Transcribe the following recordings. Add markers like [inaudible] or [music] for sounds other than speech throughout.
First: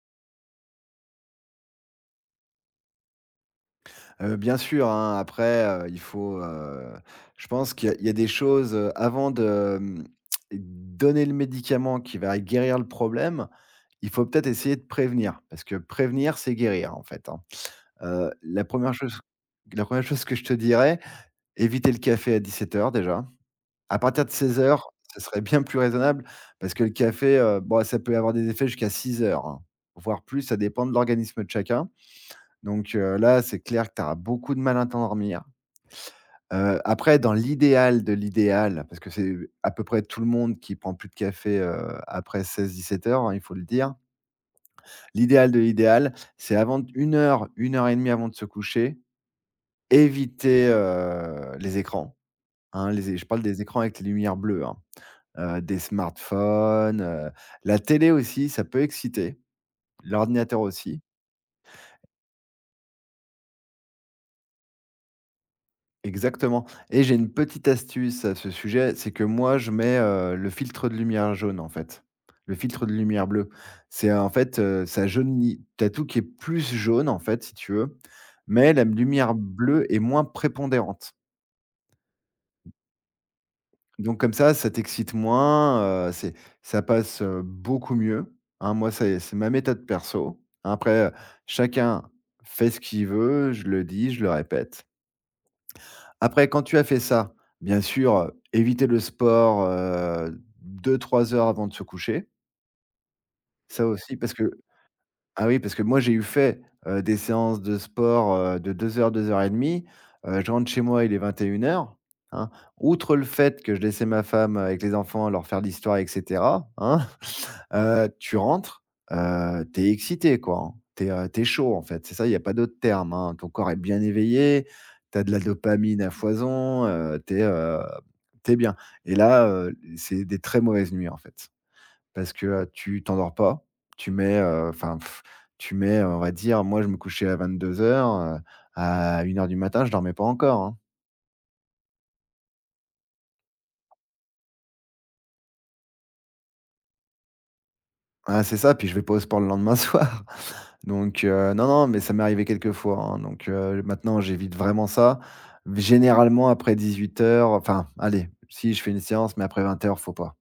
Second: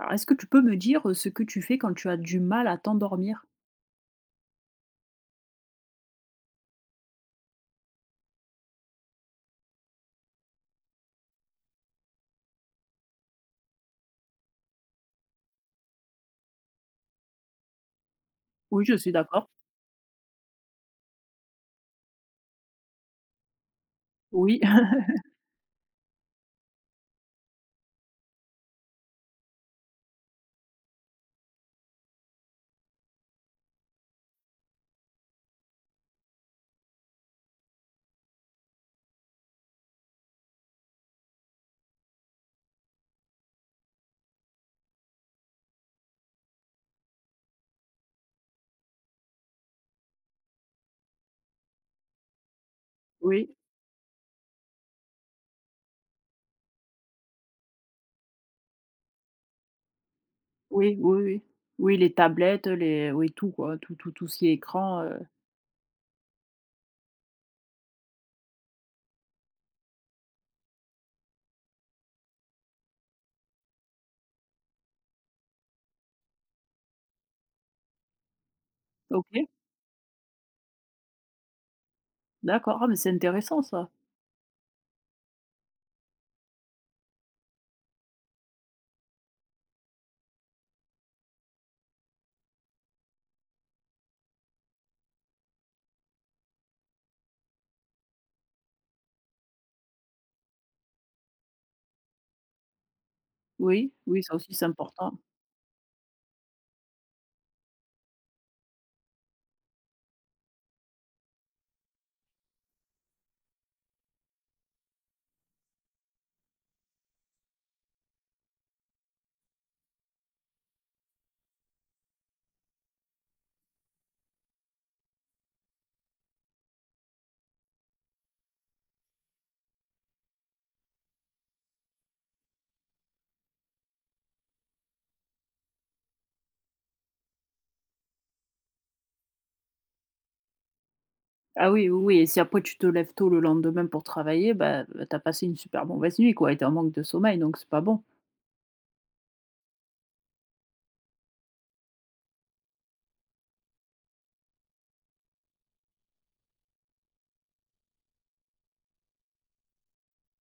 Alors, est-ce que tu peux me dire, ce que tu fais quand tu as du mal à t'endormir? Bien sûr, hein, après, il faut, je pense qu'il y a des choses, avant de, donner le médicament qui va guérir le problème, il faut peut-être essayer de prévenir, parce que prévenir, c'est guérir, en fait, hein. Heu, la Oui, première je suis chose d'accord. la première chose que je te dirais, éviter le café à 17h déjà. À partir de seize Oui, [laughs] heures, ce serait bien plus raisonnable parce que le café, bon, ça peut avoir des effets jusqu'à 18h, hein, voire plus, ça dépend de l'organisme de chacun. Donc, là, c'est clair que tu auras beaucoup de mal à t'endormir. Après, dans l'idéal de l'idéal, parce que c'est à peu près tout le monde qui prend plus de café, après 16h-17h, hein, il faut le dire. L'idéal de l'idéal, c'est avant d 1 heure, 1h30 avant de se coucher, éviter, les écrans, hein, les é je parle oui, des écrans avec les lumières bleues, hein, des smartphones, la télé aussi, ça peut exciter, l'ordinateur oui, aussi. oui, oui. Oui, les tablettes, les oui, tout quoi, tout ce qui est écran, Exactement, et j'ai une petite astuce à ce sujet, c'est que moi je mets, le filtre de lumière jaune, en fait. Le filtre de lumière bleue. C'est en fait, ça jaunit t'as tout qui est plus jaune, en fait, si tu veux, mais la lumière OK, bleue est moins prépondérante. d'accord. Ah mais c'est intéressant ça. Donc comme ça t'excite moins, c'est ça passe, beaucoup mieux, hein. Moi, ça, c'est ma méthode perso. Après, chacun fait ce qu'il veut, je le dis, je le répète. Après, quand tu as fait ça, bien sûr, éviter le sport, 2-3 heures avant de se coucher. Ça Oui, aussi, oui, parce ça que aussi c'est important. ah oui, parce que moi, j'ai eu fait, des séances de sport, de 2 heures et demie. Je rentre chez moi, il est 21h, hein. Outre le fait que je laissais ma femme avec les enfants, leur faire l'histoire etc., hein. [laughs] Tu rentres, tu es excité, quoi, hein. Tu es, chaud, en fait. C'est ça, il n'y a pas d'autre terme, hein. Ton corps est bien éveillé, tu as de la dopamine à foison, tu es, bien. Et là, c'est des très mauvaises nuits, en fait. Parce que, tu t'endors pas, tu mets, enfin, tu mets, on va dire, moi je me couchais à 22h, heures, à 1 heure du matin, je dormais pas encore, hein. Ah oui, oui, oui, et si après tu te lèves tôt le lendemain pour travailler, bah, tu passé une super mauvaise nuit quoi, et tu en manque de sommeil donc c'est pas bon. Ah, c'est ça, puis je vais pas au sport le lendemain [laughs] soir. Donc, non, non, mais ça m'est arrivé quelques fois, hein. Donc, maintenant j'évite vraiment ça. Généralement, après 18h, enfin, allez, si je fais une séance, mais après 20h faut pas.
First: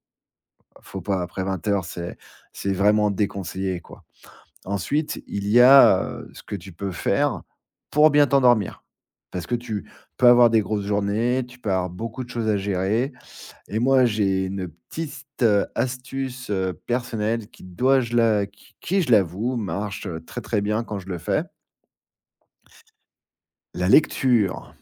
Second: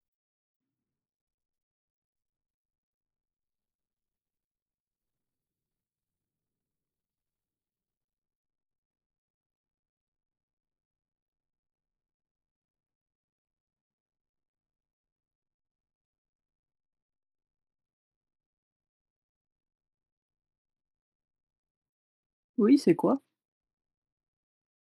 Faut pas, après 20h, c'est vraiment déconseillé, quoi. Ensuite, il y a, ce que tu peux faire pour bien t'endormir. Parce que tu peux avoir des grosses journées, tu peux avoir beaucoup de choses à gérer, et moi, j'ai une petite, astuce, personnelle qui je l'avoue marche, très, très bien quand je le fais. Oui, c'est quoi? La lecture.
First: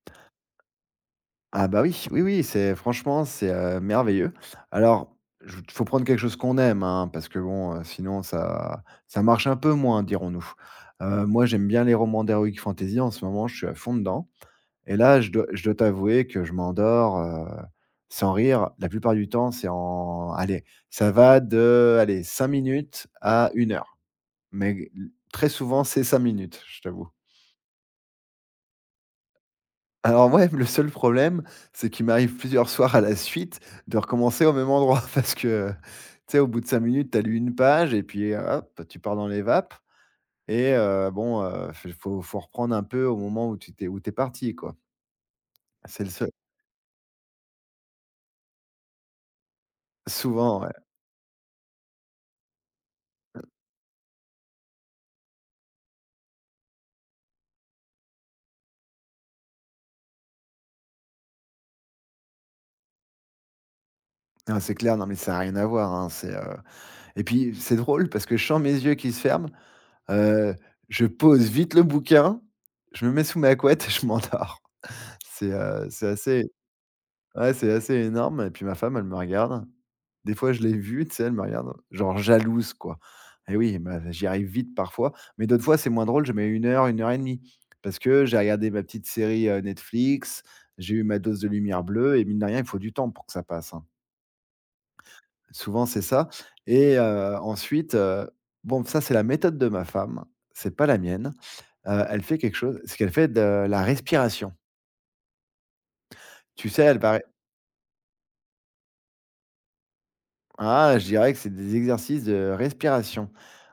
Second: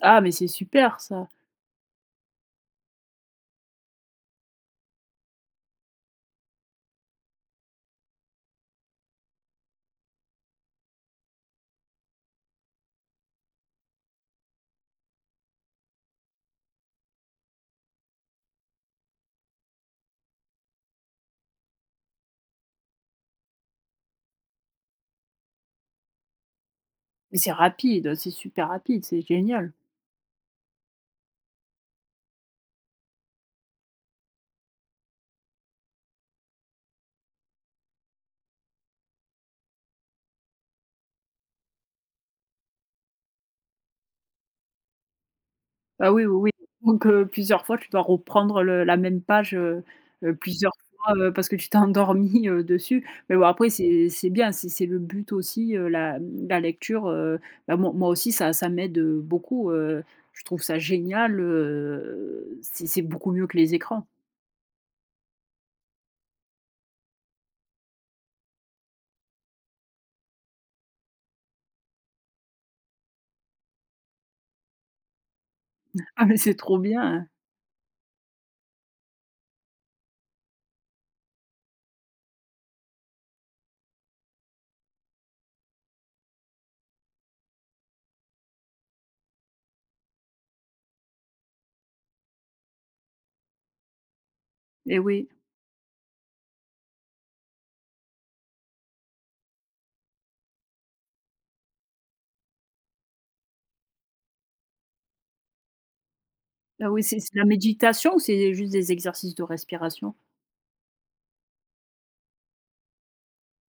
Ah mais c'est super ça. Ah bah oui, oui, oui, c'est franchement, c'est, merveilleux. Alors, je faut prendre quelque chose qu'on aime, hein, parce que bon, sinon ça marche un peu moins, dirons-nous. Moi, j'aime bien les romans d'heroic fantasy, en ce moment, je suis à fond dedans, et là, je dois t'avouer que je m'endors, sans rire, la plupart du temps, c'est en allez, ça va de, allez, 5 minutes à une heure, mais très souvent, c'est 5 minutes, je t'avoue. Mais c'est rapide, c'est super rapide, c'est génial. Alors ouais, le seul problème, c'est qu'il m'arrive plusieurs soirs à la suite de recommencer au même endroit [laughs] parce que, tu sais, au bout de 5 minutes, tu lu une page et puis hop, tu pars dans les vapes et bon, f faut faut reprendre un peu au moment où tu t'es où tu es parti, quoi. C'est le Ah oui, seul. oui, oui. Donc plusieurs fois, tu dois reprendre le la même page, Souvent, ouais. plusieurs fois, parce que tu t'es [laughs] endormi dessus. Mais bon, après, c'est bien, c'est le but aussi, la mmh, la lecture, bah, moi aussi, ça m'aide, beaucoup, je trouve ça génial, c'est beaucoup mieux que les écrans. [laughs] Non, c'est clair, non, mais ça a rien à voir, hein, et puis c'est drôle parce que je sens mes yeux qui se ferment, heu, je pose vite le bouquin, je me mets sous ma couette et je m'endors. [laughs] C'est Ah mais assez c'est trop bien! Ouais, c'est assez énorme, et puis ma femme, elle me regarde. Des fois, je l'ai vue, tu sais, elle me regarde, genre jalouse, quoi. Et oui, bah, j'y arrive vite parfois, mais d'autres fois, c'est moins drôle, je mets une heure et demie, parce que j'ai regardé ma petite série, Netflix, j'ai eu ma dose de lumière bleue et mine de rien, il faut du temps pour que ça passe, hein. Et oui. Souvent, c'est ça, et ensuite, bon, ça, c'est la méthode de ma femme, c'est pas la mienne. Elle fait quelque chose, c'est qu'elle fait de la respiration. Tu sais, Ah elle oui, va. c'est la méditation ou c'est juste des exercices de respiration? Ah, je dirais que c'est des exercices de respiration.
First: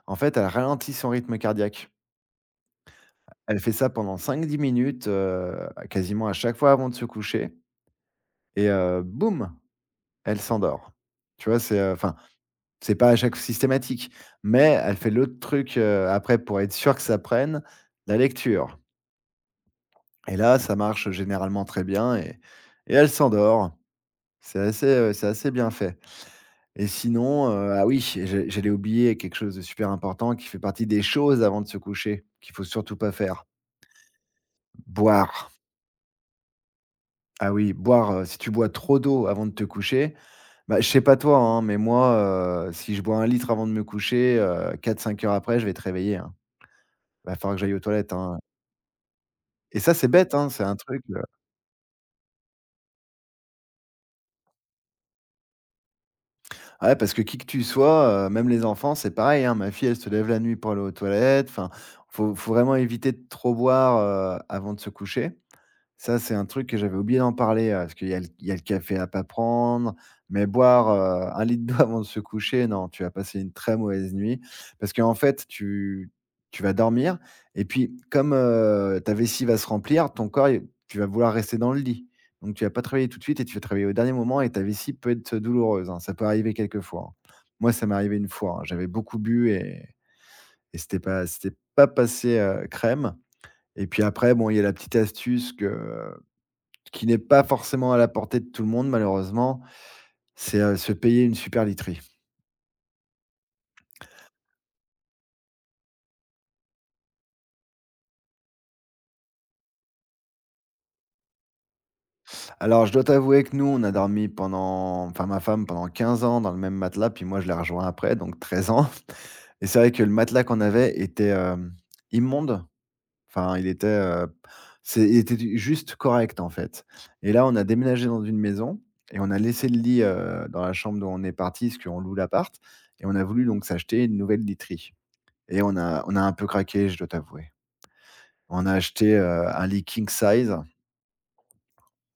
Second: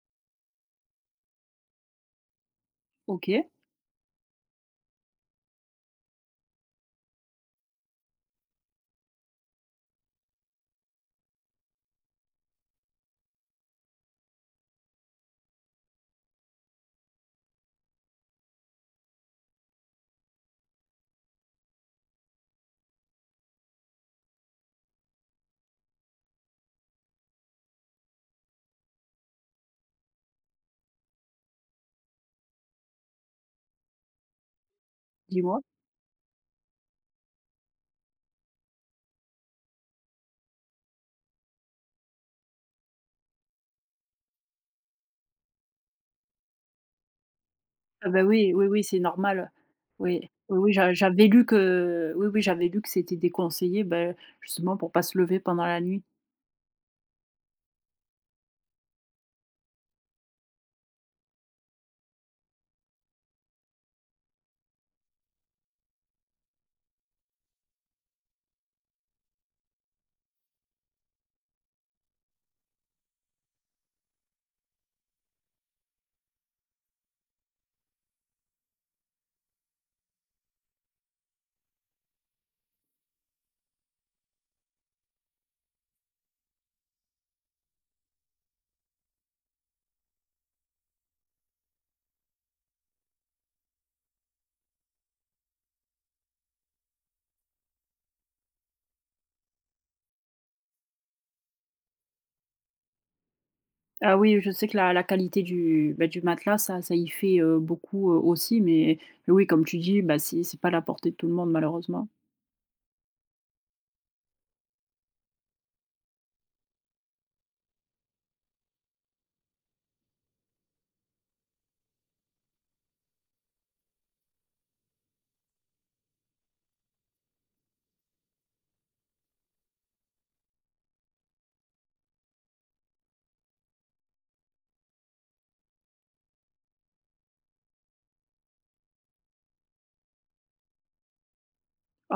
En fait, elle ralentit son rythme cardiaque. OK, Elle fait ça pendant cinq dix minutes, quasiment à chaque fois avant de se coucher, et boum, elle s'endort. Tu vois? C'est, enfin, c'est pas à chaque systématique, mais elle fait l'autre truc, après, pour être sûre que ça prenne, la lecture, et là, ça marche généralement très bien, et elle s'endort. C'est assez bien fait. Et sinon, ah oui, j'allais oublier quelque chose de super important qui fait partie des choses avant de se coucher, qu'il faut surtout pas faire, boire. dis-moi. Ah oui, boire, si tu bois trop d'eau avant de te coucher, bah, je sais pas toi, hein, mais moi, si je bois un litre avant de me coucher, quatre cinq heures après, je vais te réveiller, hein. Va falloir que j'aille aux Ah toilettes, bah, hein. oui, oui, oui, c'est normal. Et ça, c'est Oui, bête, hein, oui, c'est oui, un truc, j'avais lu que oui, oui, j'avais lu que c'était déconseillé, ben justement pour pas se lever pendant la nuit. ah ouais, parce que qui que tu sois, même les enfants, c'est pareil, hein. Ma fille, elle se lève la nuit pour aller aux toilettes. Enfin, faut vraiment éviter de trop boire, avant de se coucher. Ça, c'est un truc que j'avais oublié d'en parler, parce qu'il y a le café à pas prendre, mais boire, 1 litre d'eau [laughs] avant de se coucher, non, tu vas passer une très mauvaise nuit. Parce qu'en fait, tu vas dormir et puis comme, ta vessie va se remplir, ton corps il tu vas vouloir rester dans le lit. Donc tu vas pas travailler tout de suite et tu vas travailler au dernier moment et ta vessie peut être douloureuse, hein. Ça peut arriver quelquefois, hein. Moi, ça m'est arrivé une fois, hein. J'avais beaucoup bu, et c'était pas passé, crème, et puis après, bon, il y a la petite astuce que qui n'est pas forcément à la portée de tout le monde malheureusement, c'est, se payer une super literie. Ah oui, je sais que la qualité du, bah, du matelas, ça y fait, beaucoup, aussi, mais oui, comme tu dis, bah, c'est pas à la portée de tout le monde malheureusement. Alors, je dois t'avouer que nous, on a dormi pendant, enfin, ma femme, pendant 15 ans dans le même matelas, puis moi je l'ai rejoint après, donc 13 ans [laughs] et c'est vrai que le matelas qu'on avait était, immonde, enfin il était, c'est il était juste correct en fait, et là, on a déménagé dans une maison et on a laissé le lit, dans la chambre dont on est partis parce qu'on loue l'appart, et on a voulu donc s'acheter une nouvelle literie, et on a un peu craqué, je dois t'avouer. On a acheté, un lit king size.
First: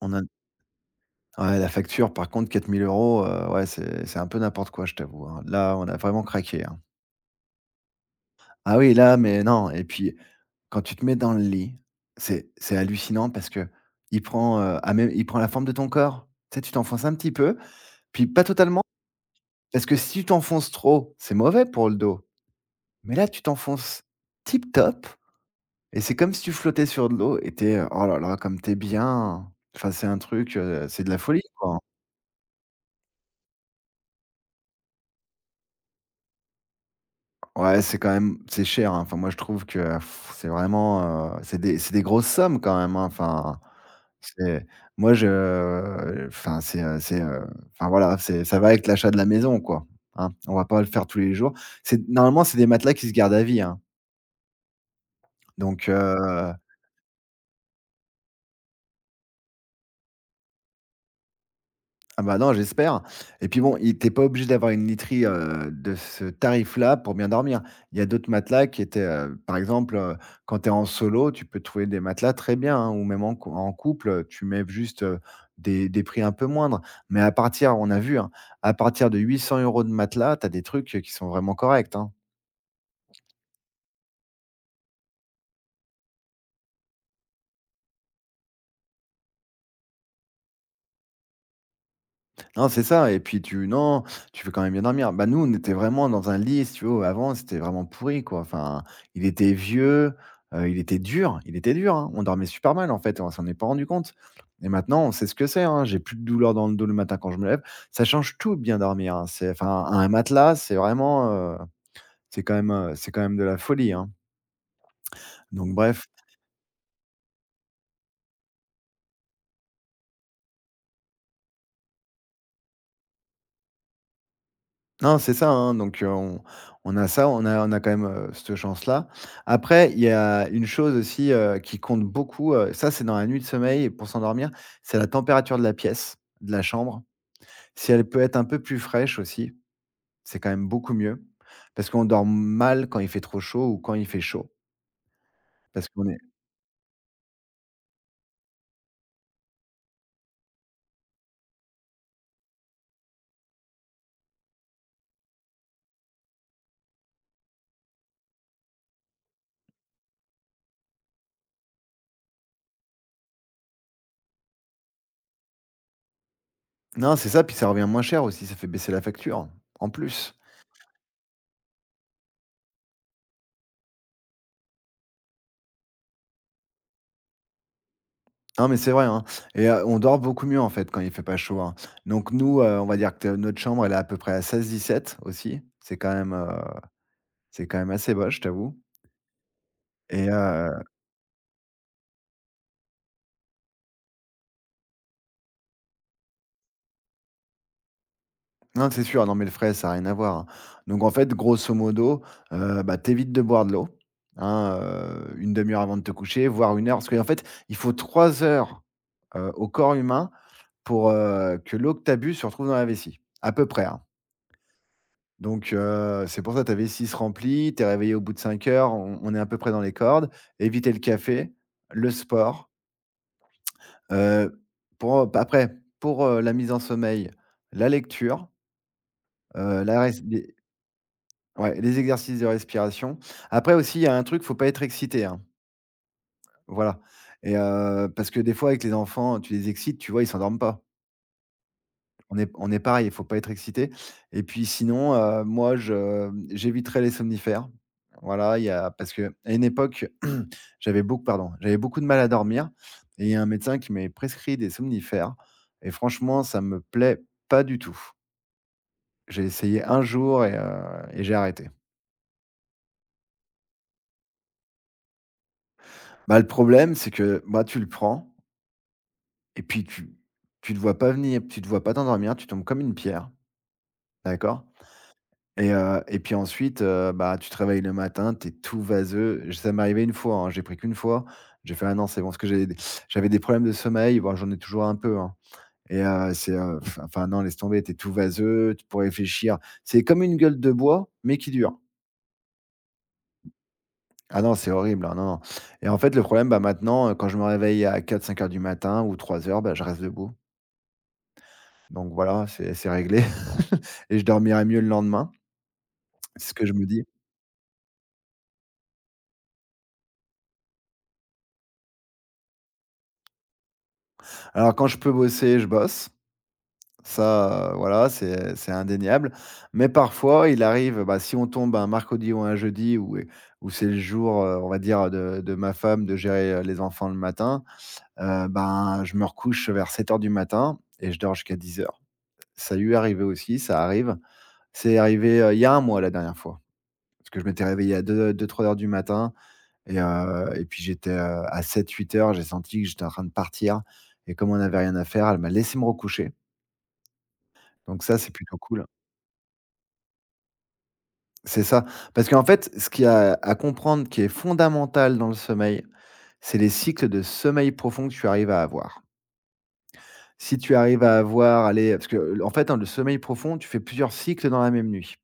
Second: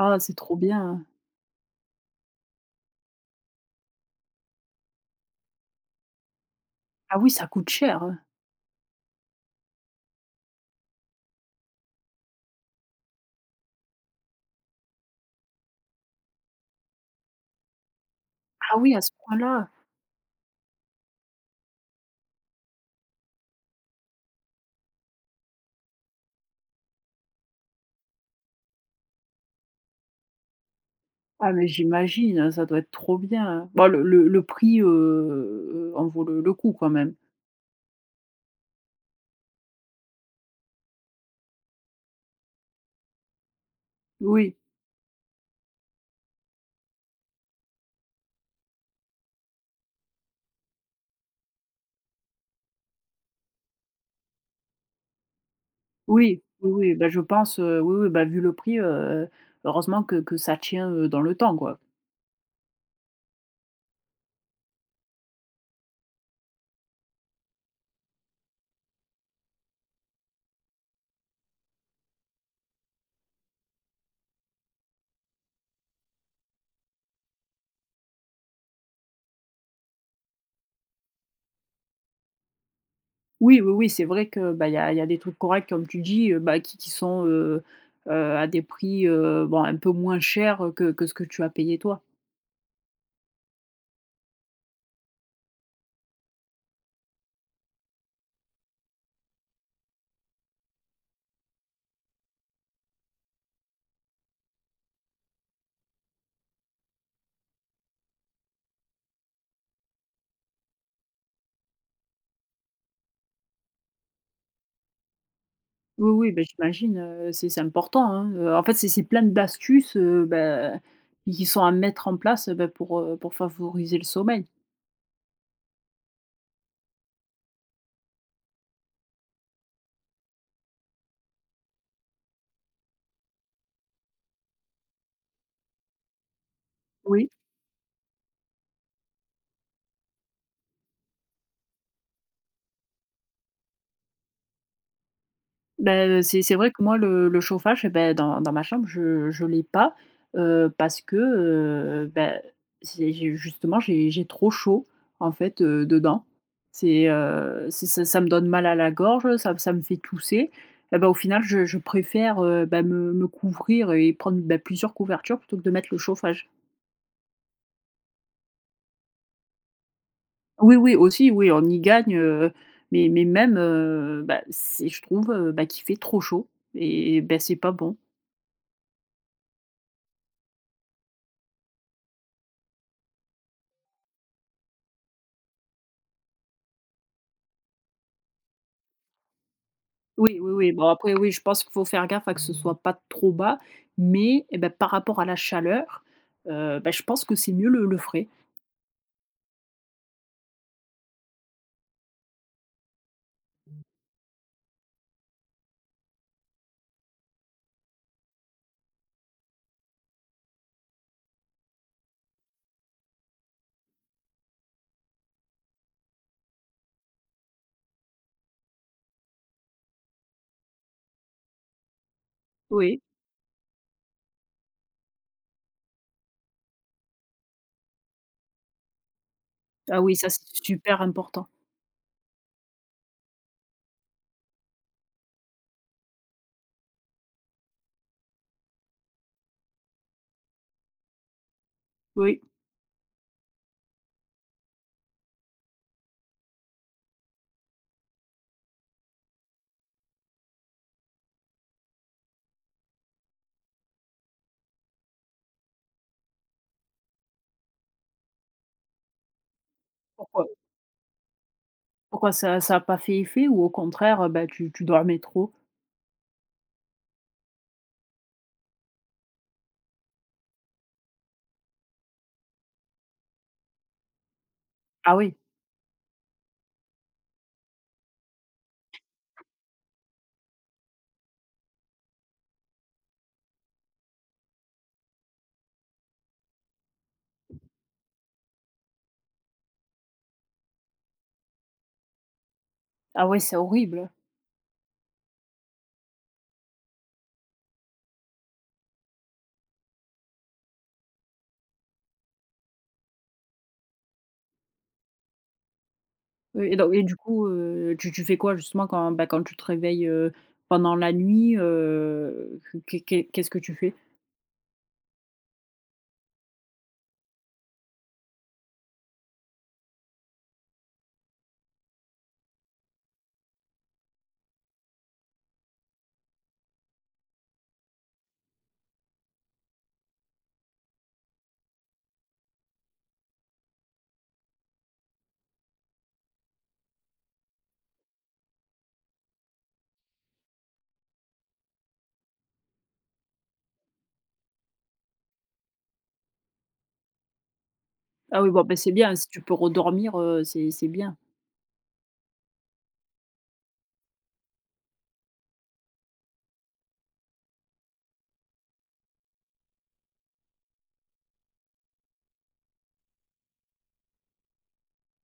On a c'est trop bien. Ouais, la facture par contre, 4 000 euros. Ouais, c'est un peu n'importe quoi, je t'avoue, hein. Là, on a vraiment craqué, hein. Ah oui, ça coûte cher, hein. Ah oui, là, mais non, et puis quand tu te mets dans le lit, c'est hallucinant parce que il prend, ah mais il prend la forme de ton corps. Tu sais, tu t'enfonces un petit peu, puis pas Ah totalement, oui, à ce point-là? parce que si tu t'enfonces trop, c'est mauvais pour le dos. Mais là, tu t'enfonces tip top, et c'est comme si tu flottais sur de l'eau, et t'es, oh là là, comme t'es bien. Enfin, c'est un truc, c'est de la folie, Ah mais quoi, hein. j'imagine, hein, ça doit être trop bien. Bon, le prix, en vaut le coup quand même. Ouais, c'est quand même c'est cher, hein. Enfin, moi, je trouve que c'est vraiment, c'est des grosses sommes quand même, hein. Enfin, Oui. c'est moi, je enfin, c'est, enfin, voilà, c'est ça va avec l'achat de la maison, quoi, hein. On va pas le faire tous les jours. C'est Normalement, c'est des matelas qui se gardent à vie, hein, donc Oui, heu oui, oui, bah, je pense, oui, oui, bah, vu le prix, heureusement que ça tient, dans le temps, quoi. Ah bah, non, j'espère, et puis bon, il tu pas obligé d'avoir une literie, de ce tarif-là pour bien dormir. Il y a d'autres matelas qui étaient, par exemple, quand tu es en solo, tu peux trouver des matelas très bien, hein, ou même en couple, tu mets juste, des prix un peu moindres. Mais à partir on a vu, hein, à partir de 800 € de matelas, tu as des trucs qui sont vraiment corrects, hein. Oui, oui, oui, c'est vrai que, bah, il y a des trucs corrects comme tu dis, bah, qui sont, à des prix, bon, un peu moins chers, que ce que tu as payé toi. Non, c'est ça. Et puis tu non, tu veux quand même bien dormir. Bah, nous, on était vraiment dans un lit, si tu veux, avant, c'était vraiment pourri, quoi. Enfin, il était vieux, il était dur, hein. On dormait super mal, en fait. On s'en est pas rendu compte et maintenant, on sait ce que c'est, hein. J'ai plus de douleur dans le dos le matin quand je me lève. Ça change tout de bien dormir, hein. C'est enfin, un matelas, c'est vraiment, c'est quand même de la folie, hein, donc bref. Oui, oui, bah, j'imagine, c'est important, hein, en fait, c'est plein d'astuces, bah, qui sont à mettre en place, bah, pour favoriser le sommeil. Non, c'est ça, hein, donc on a ça, on a quand même, cette chance-là. Après, il y a une chose aussi, qui compte beaucoup, ça, c'est dans la nuit de sommeil et pour s'endormir, c'est la température de la pièce, de la chambre. Oui. Si elle peut être un peu plus fraîche aussi, c'est quand même beaucoup mieux, parce qu'on dort mal quand il fait trop chaud ou quand il fait chaud, parce Bah, qu'on est c'est vrai que moi le chauffage et beh, dans ma chambre je l'ai pas, parce que, bah, c'est j'ai justement j'ai trop chaud en fait, dedans. C'est ça me donne mal à la gorge, ça me fait tousser et bah, au final je préfère, bah, me couvrir et prendre, bah, plusieurs couvertures plutôt que de mettre le chauffage. non, c'est ça, puis ça revient moins cher aussi, ça fait baisser la facture, en plus. Oui, oui, aussi oui, on y gagne, mais même, bah, c'est je trouve, bah, qu'il fait trop chaud et bah, c'est pas bon. Non, mais c'est vrai, hein, et on dort beaucoup mieux, en fait, quand il fait pas chaud, hein. Donc nous, on va dire que notre chambre, elle est à peu près à 16-17 aussi. C'est quand même assez bas, je t'avoue. et Oui, oui, oui. heu Bon après oui, je pense qu'il faut faire gaffe à que ce soit pas trop bas, mais et bah, par rapport à la chaleur, bah, je pense que c'est mieux le frais. non, c'est sûr. Non, mais le frais, ça a rien à voir, hein. Donc en fait, grosso modo, bah, t'évites de boire de l'eau, hein, 1/2 heure avant de te coucher, voire 1 heure, parce qu'en fait, il faut 3 heures, au corps humain pour, que l'eau que tu as bu se retrouve dans la vessie, à peu près, hein. Donc c'est pour ça que ta vessie se remplit, tu es réveillé au bout de 5 heures, on est à peu près dans les cordes. Éviter le café, le sport, Oui. heu, pour, après pour, la mise en sommeil, la lecture, la Ah res oui, ça c'est les super important. ouais, les exercices de respiration. Après aussi, il y a un truc, faut pas être excité, hein, voilà, parce que des fois avec les enfants, tu les excites, tu vois, ils s'endorment pas. On Oui. est on est pareil, il faut pas être excité, et puis sinon, moi je j'éviterai les somnifères. Voilà, il y a parce qu'à une époque, [clears throat] j'avais beaucoup pardon, j'avais beaucoup de mal à dormir, et il y a un médecin qui m'avait prescrit des somnifères et franchement, ça me plaît pas du tout. J'ai essayé un jour Pourquoi et j'ai arrêté. pourquoi ça a pas fait effet ou au contraire, bah, tu dormais trop? Bah, le problème, c'est que, bah, tu le prends et puis tu te vois pas venir, tu te vois pas t'endormir, tu tombes comme une pierre, d'accord? Ah oui. Et puis ensuite, bah, tu te réveilles le matin, tu es tout vaseux. J Ça m'est arrivé une fois, hein, j'ai pris qu'une fois. J'ai fait: «Ah non, c'est bon», parce que j'avais des problèmes de sommeil, bon, j'en ai toujours un peu, hein, c'est, enfin, non, laisse tomber, tu es tout vaseux, tu pour réfléchir. C'est comme une gueule de bois, mais qui dure. Ah ouais, c'est horrible. Ah non, c'est horrible, hein, non, non, et en fait, le problème, bah, maintenant, quand je me réveille à 4-5 heures du matin ou 3 heures, bah, je reste debout. Donc voilà, c'est réglé [laughs] et je dormirai mieux le lendemain, c'est ce que Oui je et me donc et dis. du coup, tu fais quoi justement quand, ben quand tu te réveilles, pendant la nuit, qu'est-ce que tu fais? Alors quand je peux bosser, je bosse. Ça, voilà, c'est indéniable. Mais parfois, il arrive, bah, si on tombe un mercredi ou un jeudi où où c'est le jour, on va dire de ma femme de gérer, les enfants le matin, ben, je me recouche vers 7 heures du matin et je dors jusqu'à 10 heures. Ça lui est arrivé aussi, ça arrive. C'est arrivé, il y a 1 mois la dernière fois, parce que je m'étais réveillé à 2 heures du matin et puis j'étais, à 7 heures. J'ai senti que j'étais en train de partir et comme on n'avait rien à faire, elle m'a laissé me recoucher. Donc ça, c'est Ah oui, plutôt bon, ben cool. c'est bien si tu peux redormir, c'est bien. C'est ça. Parce qu'en fait, ce qu'il y a à comprendre qui est fondamental dans le sommeil, c'est les cycles de sommeil profond que tu arrives à avoir. Si tu arrives à avoir, allez parce que en fait, hein, le sommeil profond, tu fais plusieurs cycles dans la même nuit.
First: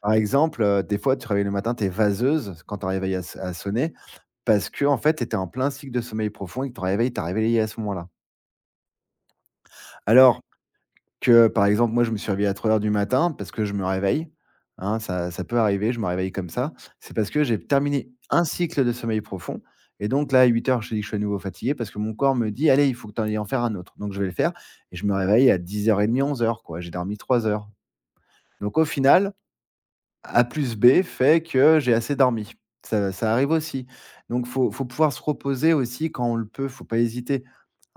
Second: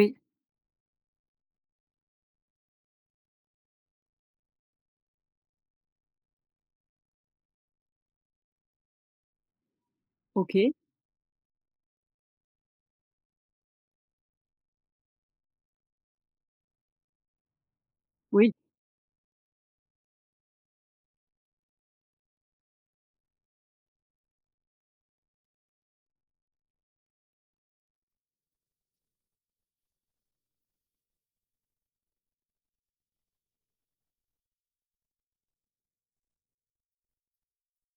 Par exemple, des fois, tu te réveilles le matin, tu es vaseuse quand ton réveil a sonné parce qu'en fait, tu étais en plein cycle de sommeil profond et que ton réveil t'a réveillé à ce moment-là. Alors OK. que, par exemple, moi, je me suis réveillé à 3 heures du matin parce que je me réveille, hein, ça peut arriver, je me réveille comme ça. C'est parce que j'ai terminé un Oui. cycle de sommeil profond, et donc là, à 8 heures je te dis que je suis à nouveau fatigué parce que mon corps me dit: «Allez, il faut que tu ailles en faire un autre». Donc je vais le faire et je me réveille à 10h30, 11 heures quoi, j'ai dormi 3 heures. Donc au final, a plus B fait que j'ai assez dormi. Ça arrive aussi. Donc faut pouvoir se reposer aussi quand on le peut, faut pas hésiter,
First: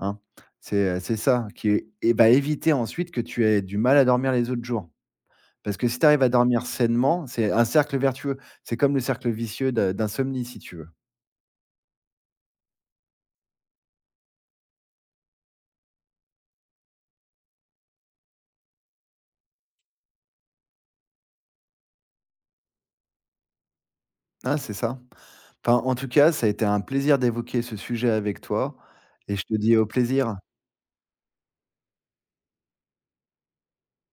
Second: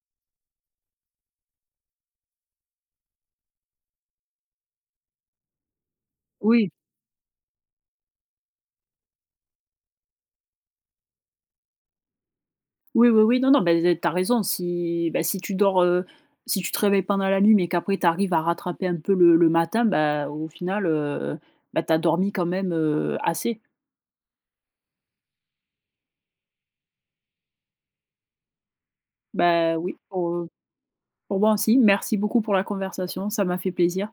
hein. C'est ça qui est, et bah, éviter ensuite que tu aies du mal à dormir les autres jours. Parce que si tu arrives à dormir Oui, sainement, c'est un cercle vertueux. C'est comme le cercle vicieux de d'insomnie si tu veux. oui, oui, oui, non, non, Ben, t'as raison. Si, ben, si tu dors, si tu te réveilles pendant la nuit, mais qu'après tu arrives à rattraper un peu le matin, ben, au final, bah, tu dormi quand même, assez. Hein, c'est ça. Enfin, en tout cas, ça a été un plaisir d'évoquer ce sujet avec toi et je te Ben dis au oui, plaisir. Pour moi aussi. Merci beaucoup pour la conversation, ça m'a fait plaisir.